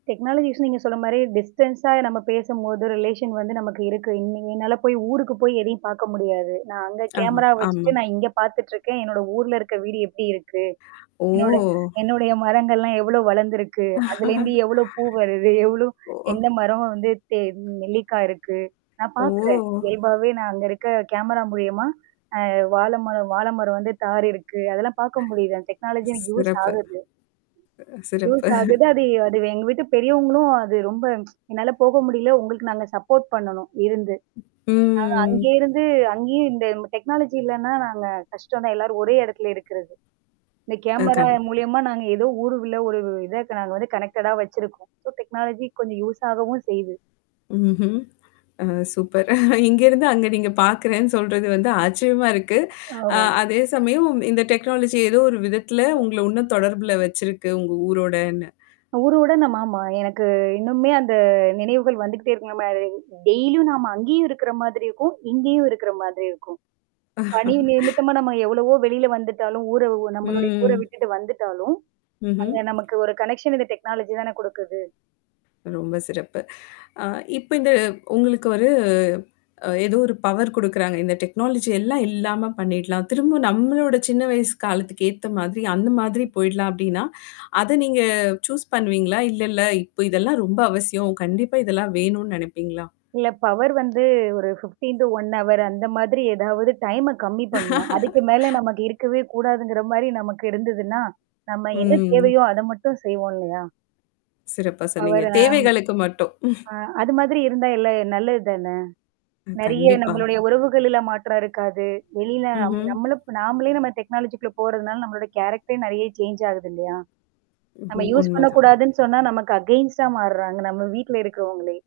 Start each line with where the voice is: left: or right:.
right: டெக்னாலஜிஸ்ன்னு நீங்க சொன்ன மாரி டிஸ்டன்ஸா நம்ம பேசும்போது ரிலேஷன் வந்து நமக்கு இருக்கு. இ என்னால போய் ஊருக்கு போய் எதையும் பார்க்க முடியாது. நான் அங்க
left: ஆமா,
right: கேமரா வச்சுட்டு
left: ஆமா.
right: நான் இங்க பார்த்துட்டுருக்கேன். என்னோட ஊர்ல இருக்க வீடு எப்டி இருக்கு?
left: ஓ!
right: என்னுட என்னுடைய மரங்கள்லாம் எவ்ளோ வளர்ந்துருக்கு? அதுலேருந்து எவ்ளோ பூ வருது? எவ்ளோ
left: ஓஹ்.
right: எந்த மரம் வந்து தெ நெல்லிக்காய் இருக்கு? நான்
left: ஓ!
right: பார்க்குறேன். இயல்பாவே நான் அங்க இருக்க கேமரா மூலியமா? அ வாழை மரம் வாழை மரம் வந்து தாறு இருக்கு. அதெல்லாம் பார்க்க முடியுது டெக்னாலஜி எனக்கு யூஸ்
left: சிறப்பு.
right: ஆகுது.
left: சிறப்பு.
right: யூஸ் அகுது அது அது எங்க வீட்டு பெரியவங்களும் அது ரொம்ப என்னால போக முடியல. உங்களுக்கு நாங்க சப்போர்ட் பண்ணணும் இருந்து. நாங்க
left: ம்.
right: அங்கே இருந்து அங்கேயும் இந்த டெக்னாலஜி இல்லன்னா நாங்க கஷ்டம்தா எல்லாரும் ஒரே இடத்துல இருக்கிறது. இந்த
left: அ
right: கேமரா
left: கண்
right: மூலியமா நாங்க ஏதோ ஊர்ல ஒரு இத நாங்க வந்து கனெக்டடா வச்சிருக்கோம். ஸோ டெக்னாலஜி கொஞ்சம் யூஸ் ஆகவும் செய்து.
left: ம்ஹ்ம். அ சூப்பர் இங்கருந்து அங்க நீங்க பார்க்கறேன்னு சொல்றது வந்து ஆச்சரியமா இருக்கு. அ
right: ஆமா.
left: அதே சமயம் இந்த டெக்னாலஜி ஏதோ ஒரு விதத்தில உங்கள இன்னும் தொடர்புல வச்சிருக்கு உங்க ஊரோடன்னு.
right: ஊருவுடன் நம் ஆமா. எனக்கு இன்னுமே அந்த நினைவுகள் வந்துகிட்டே இருக்கலம டெய்லியும் நாம அங்கேயும் இருக்கிற மாதிரி இருக்கும். இங்கேயும் இருக்கிற மாதிரி இருக்கும். பணி நிமித்தமா நம்ம எவ்வளவோ வெளியில வந்துட்டாலும், ஊர நம்மளுடைய ஊர
left: ம்.
right: விட்டுட்டு வந்துட்டாலும்.
left: ம்ஹ்ம்.
right: அது நமக்கு ஒரு கனெக்ஷன் இந்த டெக்னாலஜி தானே குடுக்குது.
left: ரொம்ப சிறப்பு. அ இப்ப இது உங்களுக்கு ஒரு அ ஏதோ ஒரு பவர் குடுக்குறாங்க. இந்த டெக்னாலஜி எல்லாம் இல்லாம பண்ணிடலாம். திரும்ப நம்மளோட சின்ன வயசு காலத்துக்கு ஏத்த மாதிரி அந்த மாதிரி
right: ம்.
left: போயிடலாம் அப்டின்னா, அத நீங்க சூஸ் பண்ணுவீங்களா? இல்லல்ல, இப்ப இதெல்லாம் ரொம்ப அவசியம். கண்டிப்பா இதெல்லாம் வேணும்னு நெனைப்பீங்களா?
right: இல்ல பவர் வந்து ஒரு fifteen to one hour 15 to 1 hour அந்த மாதிரி ஏதாவது டைம கம்மி பண்ணணும். அதுக்கு மேல நமக்கு இருக்கவே கூடாதுங்கிற மாரி நமக்கு இருந்ததுன்னா, நம்ம என்ன
left: ம்.
right: தேவையோ அத மட்டும் செய்வோம் இல்லையா?
left: சிறப்பா சொன்னீங்க.
right: பவர ஆம்.
left: தேவைகளுக்கு மட்டும்.
right: ஆ அது மாதிரி இருந்தா எல்ல நல்லது தானே?
left: அ
right: நெறைய
left: கண்டிப்பா.
right: நம்மளுடைய உறவுகள்லாம் மாற்றம் இருக்காது. வெளில நம்
left: ம்ஹ்ம்.
right: நம்மள நாமளே நம்ம டெக்னாலஜிக்குள்ள போறதுனால நம்மளோட கேரக்டரே நெறைய சேஞ்ச் ஆகுது இல்லையா? நம்ம
left: ம்ஹ்ம்
right: யூஸ்
left: உண்மதான்.
right: பண்ணக்கூடாதுன்னு சொன்னா, நமக்கு அகெயன்ஸ்டா மாறுறாங்க. நம்ம வீட்ல இருக்கிறவங்களே.